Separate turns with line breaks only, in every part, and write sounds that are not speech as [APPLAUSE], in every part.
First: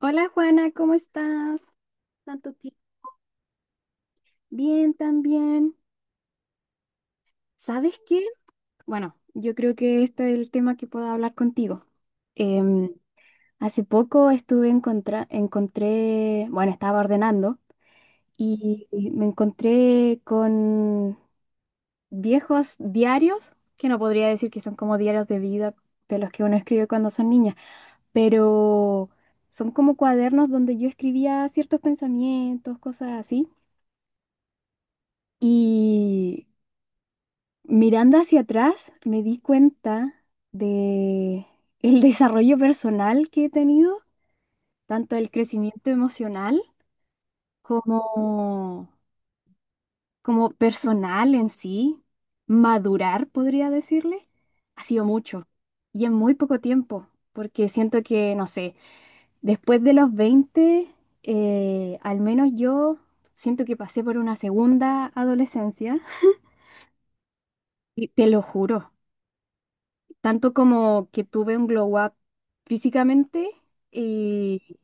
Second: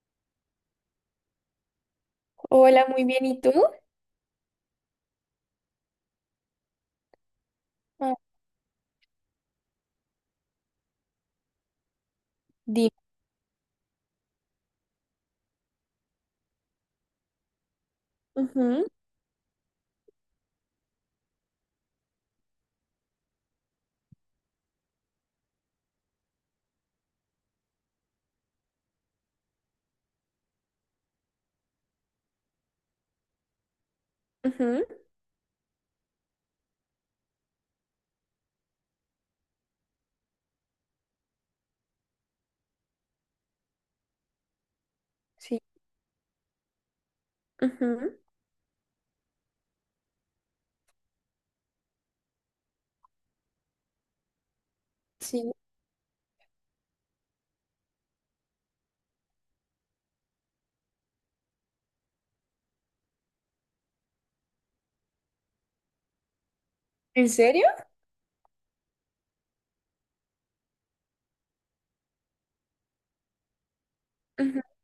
Hola Juana, ¿cómo estás? Tanto tiempo.
Hola, muy bien. ¿Y tú?
Bien, también. ¿Sabes
Ah.
qué? Bueno, yo creo que esto es el tema que puedo hablar contigo. Em,
Di-
Hace poco encontré, bueno, estaba ordenando
Ujú.
y me encontré con viejos diarios, que no podría decir que son como diarios de vida de los que uno escribe cuando son niñas, pero son como cuadernos donde yo escribía ciertos pensamientos, cosas así.
Ujú.
Y mirando hacia atrás, me di cuenta de el [LAUGHS] desarrollo personal que he tenido, tanto el
Sí.
crecimiento emocional como,
Ujú.
como personal en sí. Madurar, podría decirle, ha sido mucho
Sí.
y en muy poco tiempo, porque siento que, no sé, después de los 20, al menos yo siento que pasé por una segunda adolescencia
¿En serio?
y te lo juro. Tanto como que tuve un glow up físicamente
Ujú.
y,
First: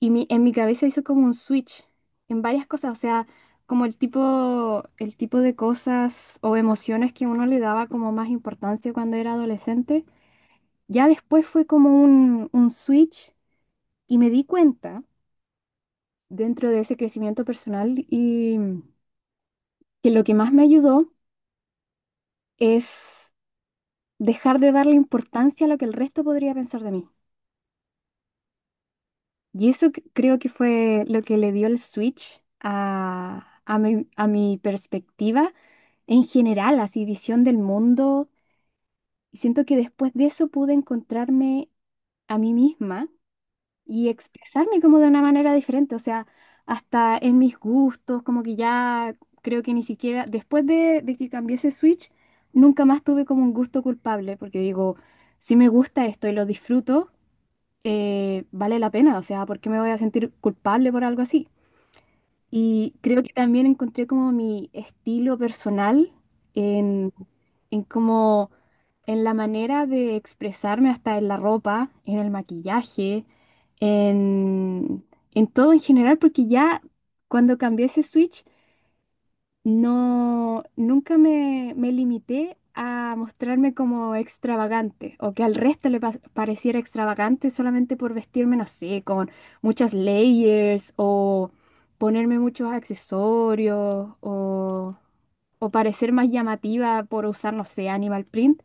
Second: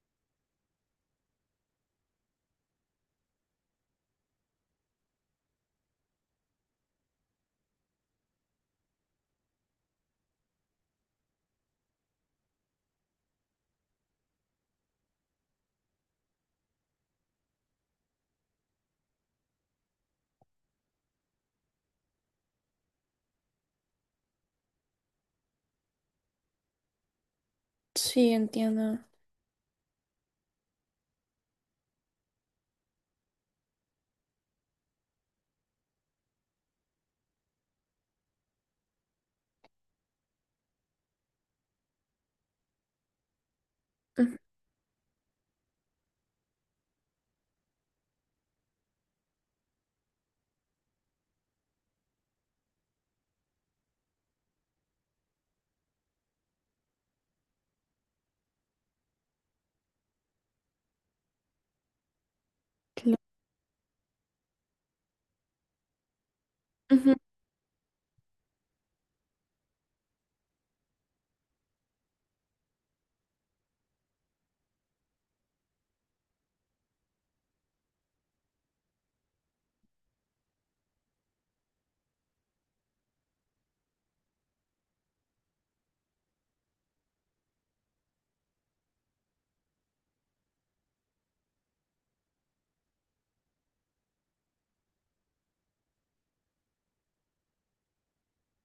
en mi cabeza hizo como un switch en varias cosas, o sea, como el tipo de cosas o emociones que uno le daba como más importancia cuando era adolescente. Ya después fue como un switch y me di cuenta dentro de ese crecimiento personal y que lo que más me ayudó es dejar de darle importancia a lo que el resto podría pensar de mí.
Sí, entiendo.
Y eso creo que fue lo que le dio el switch a mi perspectiva en general, así visión del mundo. Y siento que después de eso pude encontrarme a mí misma y
Ujú.
expresarme como de una manera diferente, o sea, hasta en mis gustos, como que ya creo que ni siquiera, después de que cambié ese switch, nunca más tuve como un gusto culpable, porque digo, si me gusta esto y lo disfruto vale la pena, o sea, ¿por qué me voy a sentir culpable por algo así? Y
cla-
creo que también encontré como mi estilo personal en,
Ujú.
en como en la manera de expresarme hasta en la ropa, en el maquillaje, en, en todo en general, porque ya cuando cambié ese switch no, nunca me, me limité a mostrarme como extravagante o que al resto le pareciera extravagante solamente por vestirme, no sé, con muchas layers o ponerme muchos accesorios o parecer más llamativa por usar, no sé, animal print.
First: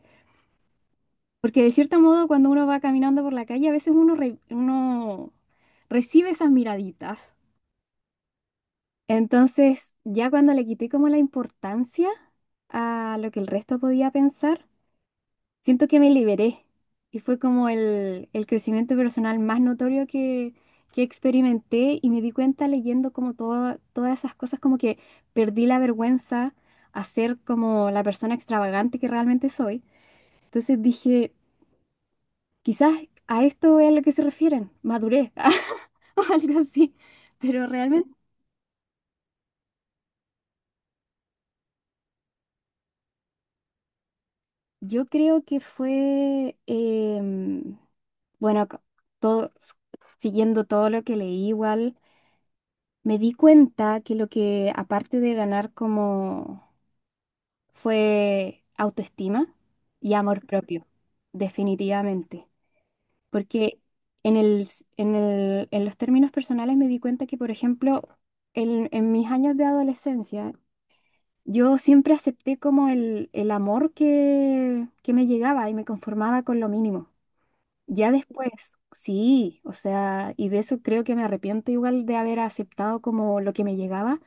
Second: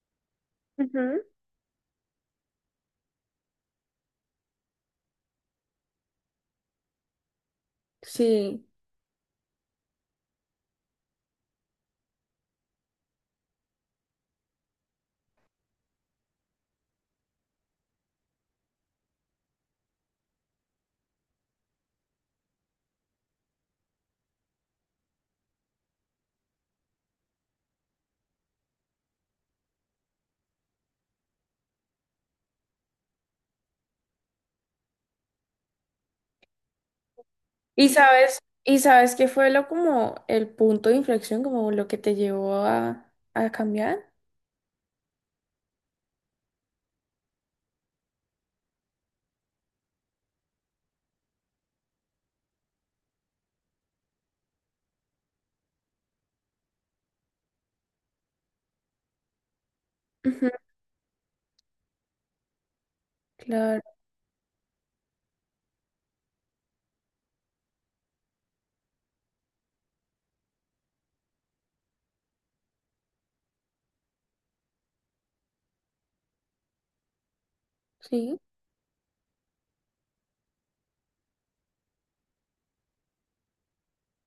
Ujú.
Porque de cierto modo cuando uno va caminando por la calle a veces uno recibe esas miraditas.
Sí.
Entonces, ya cuando le quité como la importancia a lo que el resto podía pensar, siento que me liberé y fue como el crecimiento personal más notorio que experimenté y me di cuenta leyendo como todas esas cosas, como que perdí la vergüenza a ser como la persona extravagante que realmente soy. Entonces dije, quizás a esto es a lo que se refieren, madurez [LAUGHS] o algo así, pero
¿Y
realmente...
sabes, y sabes qué fue lo como el punto de inflexión, como lo que te llevó a cambiar?
Yo creo que fue, bueno, todo, siguiendo todo lo que leí igual, me di cuenta que lo que aparte de ganar como fue autoestima y amor
Ujú.
propio, definitivamente. Porque
Claro,
en el, en en los términos personales me di cuenta que, por ejemplo, en mis años de adolescencia, yo siempre acepté como el amor que me llegaba y me conformaba con lo mínimo. Ya
sí.
después, sí, o sea, y de eso creo que me arrepiento igual de haber aceptado como lo que me llegaba,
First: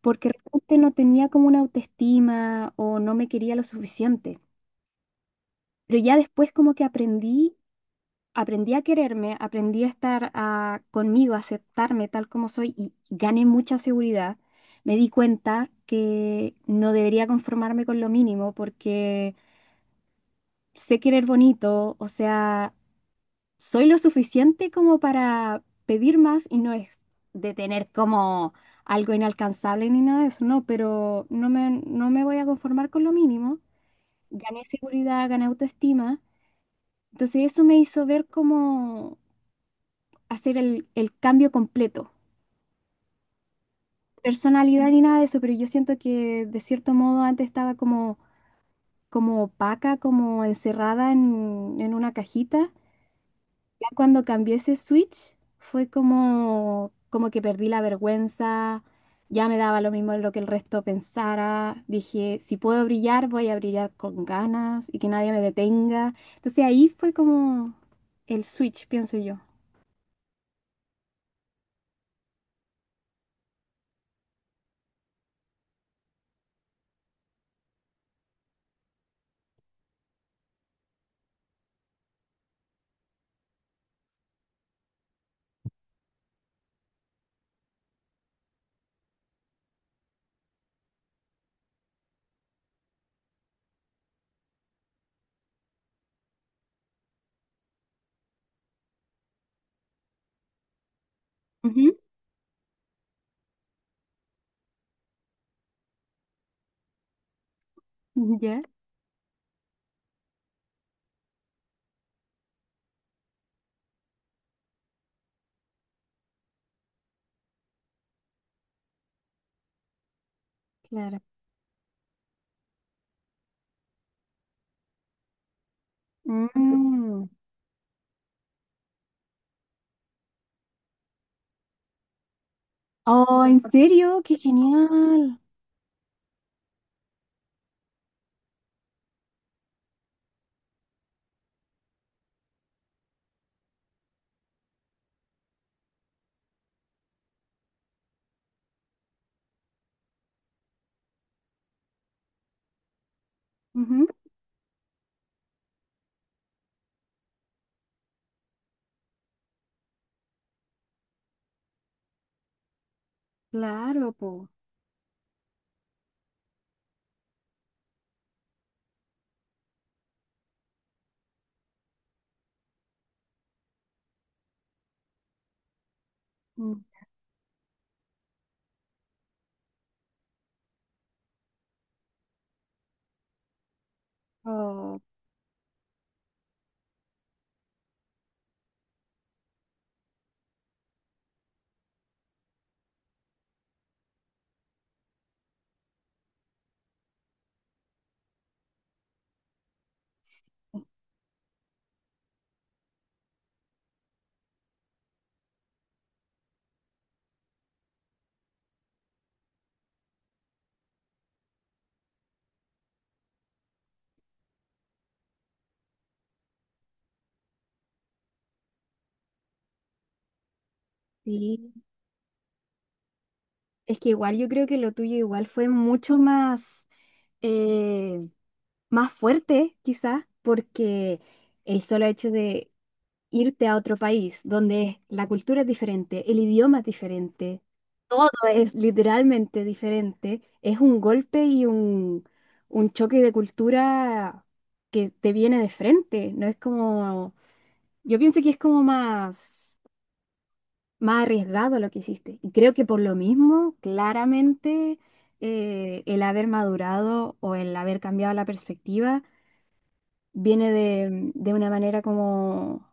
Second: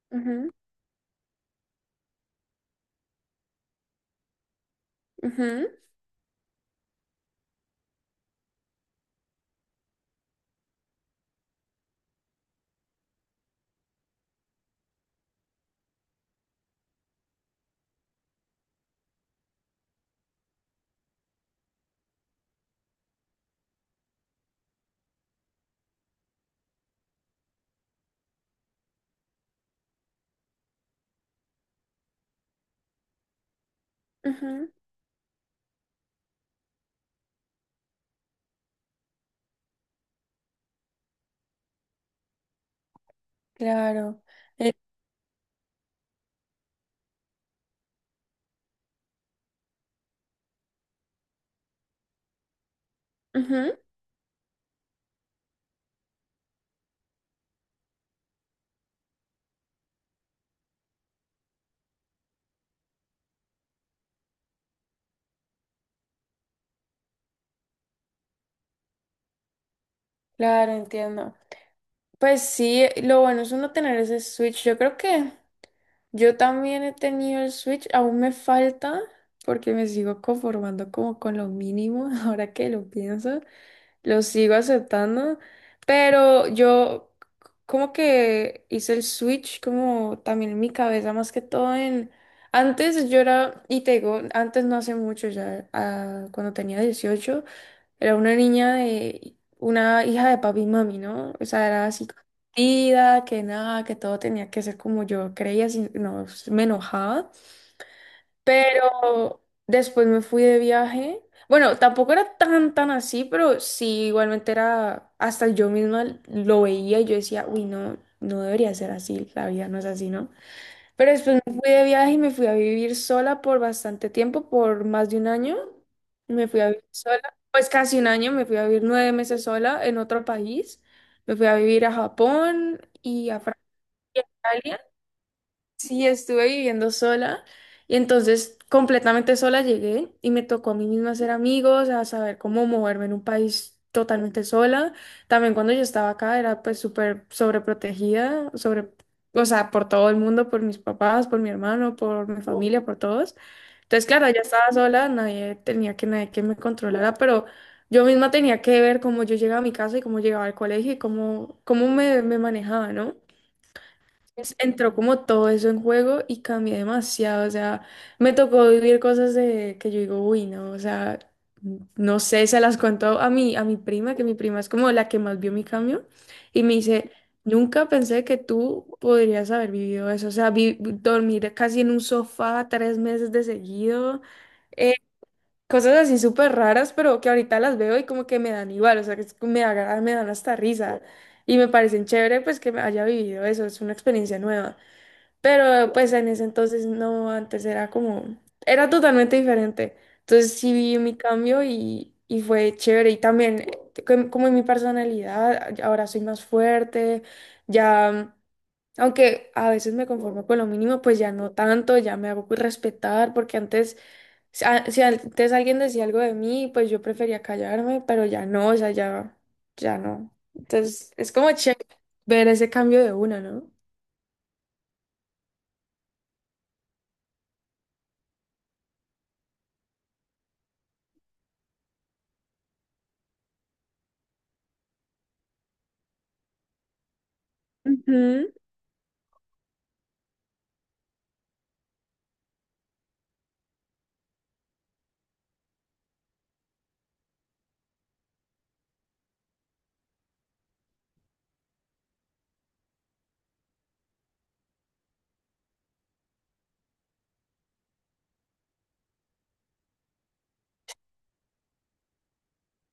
porque
Ujú.
realmente no tenía como una autoestima o no me quería lo suficiente.
Ujú.
Pero ya después como que aprendí, aprendí a quererme, aprendí a estar conmigo, a aceptarme tal como soy y gané mucha seguridad. Me di cuenta que no debería conformarme con lo mínimo porque sé querer bonito, o sea... Soy lo suficiente como para pedir más y no es de tener como algo inalcanzable ni nada de eso, no, pero no me, no me voy a conformar con lo mínimo. Gané
Ujú.
seguridad, gané autoestima. Entonces eso me hizo ver cómo hacer el cambio completo.
Claro. Eh,
Personalidad ni nada de eso, pero yo siento que de cierto modo antes estaba como, como opaca, como encerrada en una cajita.
Ujú.
Ya cuando cambié ese switch fue como, como que perdí la vergüenza, ya me daba lo mismo lo que el resto pensara, dije, si puedo brillar, voy a brillar con ganas y que nadie me detenga. Entonces ahí fue como el switch, pienso yo.
Claro, entiendo. Pues sí, lo bueno es uno tener ese switch. Yo creo que yo también he tenido el switch, aún me falta porque me sigo conformando como con lo mínimo, [LAUGHS] ahora que lo pienso, lo sigo aceptando, pero yo como que hice el switch como también en mi cabeza, más que todo en. Antes yo era, y te digo, antes no hace mucho ya, cuando tenía 18 era una hija de papi y mami, ¿no? O sea, era
Ujú.
así consentida, que nada, que todo tenía que ser como yo creía, si no, me enojaba.
[LAUGHS] ¿Ya?
Pero después me fui de viaje. Bueno, tampoco era tan así, pero sí, igualmente era, hasta yo misma lo veía y yo decía, uy, no, no debería ser así, la vida no es así, ¿no? Pero
Claro.
después me fui de viaje y me fui a vivir sola por bastante tiempo, por más de un año. Me fui a vivir sola,
Mm.
pues casi un año, me fui a vivir 9 meses sola en otro país. Me fui a vivir a Japón y a
Oh,
Francia.
¿en serio? ¡Qué genial!
Sí, estuve viviendo sola y entonces completamente sola llegué y me tocó a mí misma hacer amigos, a saber cómo moverme en un país totalmente sola. También cuando yo estaba acá era pues súper sobreprotegida, o sea, por todo el mundo, por mis papás, por mi hermano, por mi familia, por todos. Entonces,
Ujú.
claro, ya estaba sola, nadie tenía que nadie que me controlara, pero yo misma tenía que ver cómo yo llegaba a mi casa y cómo llegaba al colegio y cómo me manejaba, ¿no?
Claro, po.
Entonces, entró como todo eso en juego y cambié demasiado, o sea, me tocó vivir cosas de que yo digo, uy, no, o sea, no sé, se las cuento a mi prima, que mi prima es como la que más vio mi cambio, y me
Mm.
dice, nunca pensé que tú podrías haber vivido eso, o sea, dormir casi en un sofá 3 meses de seguido.
Oh,
Cosas así súper raras, pero que ahorita las veo y como que me dan igual, o sea, me dan hasta risa y me parecen chévere pues que me haya vivido eso, es una experiencia nueva. Pero pues en ese entonces no, antes era como, era totalmente diferente. Entonces sí vi mi cambio y fue chévere y también como en mi personalidad, ahora soy más fuerte, ya, aunque a veces me conformo con lo mínimo, pues ya no tanto, ya me hago respetar porque antes. Si si antes alguien decía algo de mí, pues yo prefería callarme, pero ya no, o sea, ya, ya no. Entonces, es como
sí.
chévere ver ese cambio de una, ¿no?
Es que igual yo creo que lo tuyo igual fue mucho más. eh, más fuerte, quizás, porque el solo hecho de irte a otro país donde la cultura es diferente, el idioma es diferente, todo
Ujú.
es literalmente diferente, es un golpe y un choque de cultura que te viene de frente, no es como, yo pienso que es como más, más arriesgado lo que hiciste. Y creo que por lo mismo, claramente, el haber madurado o el haber cambiado la perspectiva, viene de una manera como,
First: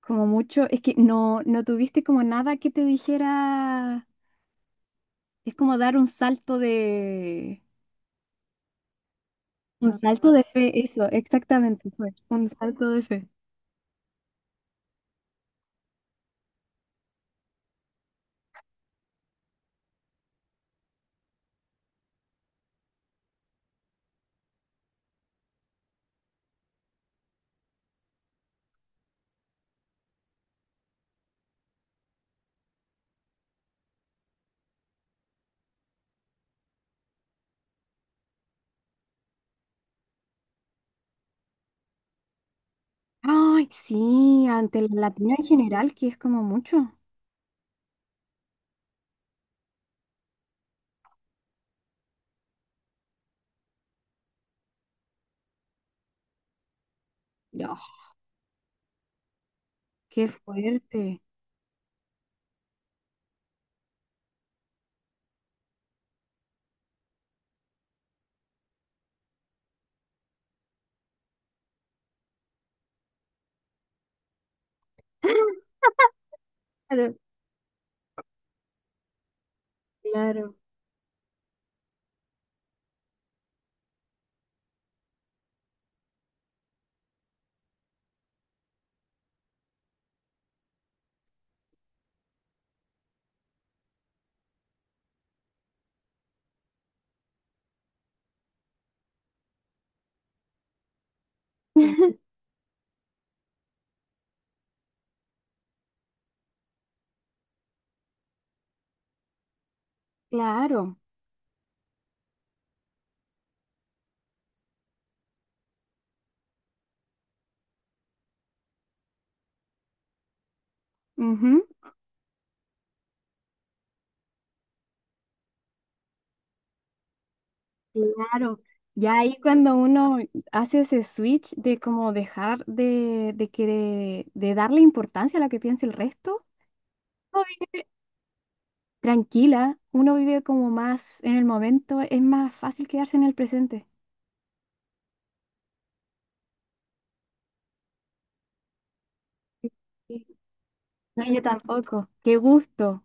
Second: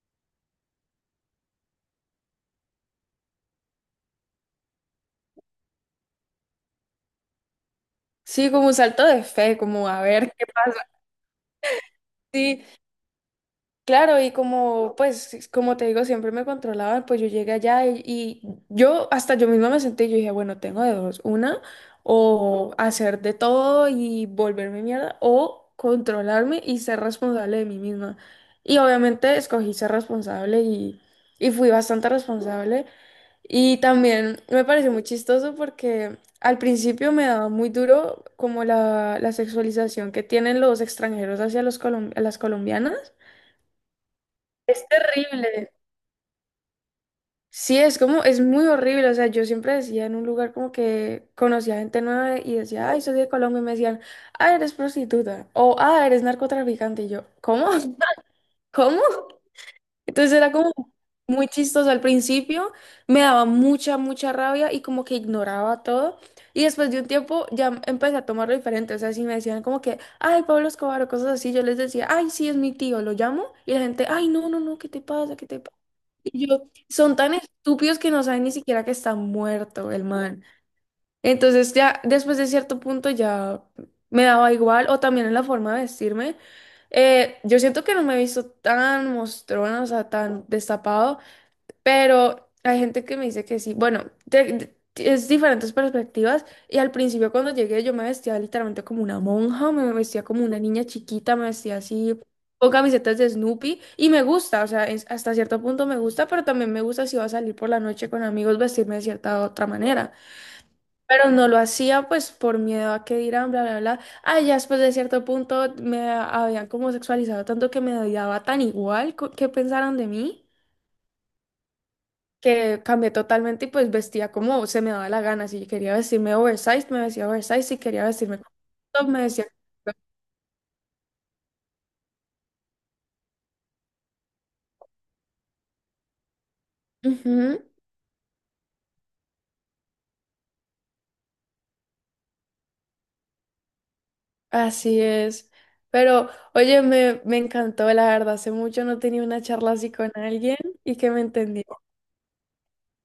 como mucho, es que no, no tuviste como nada que te dijera, es como dar
Sí, como un salto de fe, como
un
a
salto
ver
de
qué
fe,
pasa.
eso, exactamente fue, un
Sí.
salto de fe.
Claro, y como, pues, como te digo, siempre me controlaban, pues yo llegué allá y yo, hasta yo misma me senté y yo dije, bueno, tengo de dos, una, o hacer de todo y volverme mierda, o controlarme y ser responsable de mí misma. Y obviamente escogí ser responsable y fui bastante responsable. Y también me pareció muy chistoso porque al principio me daba muy duro como la sexualización que tienen los extranjeros hacia los a las colombianas.
Ay, sí, ante
Es
el latino en
terrible.
general, que es como mucho.
Sí, es como, es muy horrible. O sea, yo siempre decía en un lugar como que conocía gente nueva y decía, ay, soy de Colombia. Y me decían, ah, eres prostituta. O, ah, eres narcotraficante. Y yo, ¿cómo?
No.
[LAUGHS] ¿Cómo?
Qué
Entonces era como
fuerte.
muy chistoso al principio. Me daba mucha, mucha rabia y como que ignoraba todo. Y después de un tiempo ya empecé a tomarlo diferente. O sea, si me decían como que, ay, Pablo Escobar o cosas así, yo les decía, ay, sí, es mi tío, lo llamo. Y la gente, ay, no, no, no, ¿qué te pasa? ¿Qué te
[GASPS]
pasa? Y yo,
Claro,
son tan estúpidos que no saben ni siquiera que está muerto el man.
claro,
Entonces ya después de cierto punto ya me daba igual, o también en la forma de vestirme. Yo siento que no me he visto tan mostrona, o sea, tan destapado pero hay gente que me dice que sí. Bueno, es diferentes perspectivas. Y al principio cuando llegué yo me vestía literalmente como una monja, me vestía como una niña chiquita, me vestía así
[LAUGHS]
con camisetas de Snoopy. Y me gusta, o sea, hasta cierto punto me gusta, pero también me gusta si va a salir por la noche con amigos vestirme de cierta otra manera.
claro.
Pero no lo hacía pues por miedo a que dirán, bla, bla, bla. Ah, ya después de cierto punto me habían como sexualizado tanto que me daba tan igual que pensaran de mí
Ujú.
que cambié totalmente y pues vestía como se me daba la gana. Si quería vestirme oversized, me vestía oversized. Si quería vestirme con
Claro,
top,
ya
me
ahí
vestía
cuando
con top.
uno hace ese switch de como dejar de que de darle importancia a lo que piensa el resto, uno
Ujú,
vive tranquila, uno vive como más en el momento, es más fácil quedarse en el presente.
así es. Pero, oye, me encantó, la verdad. Hace mucho no tenía una
Sí,
charla así con
sí.
alguien y que me
No, yo
entendía.
tampoco. Qué gusto,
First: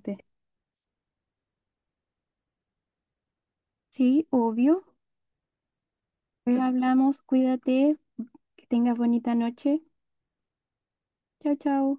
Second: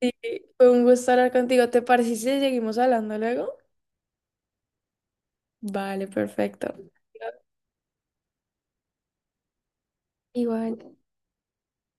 Sí, fue un gusto hablar contigo. ¿Te parece si seguimos hablando luego?
Sí, obvio.
Vale,
Pues
perfecto.
hablamos, cuídate, que tengas bonita noche.
Igual.
Chao, chao.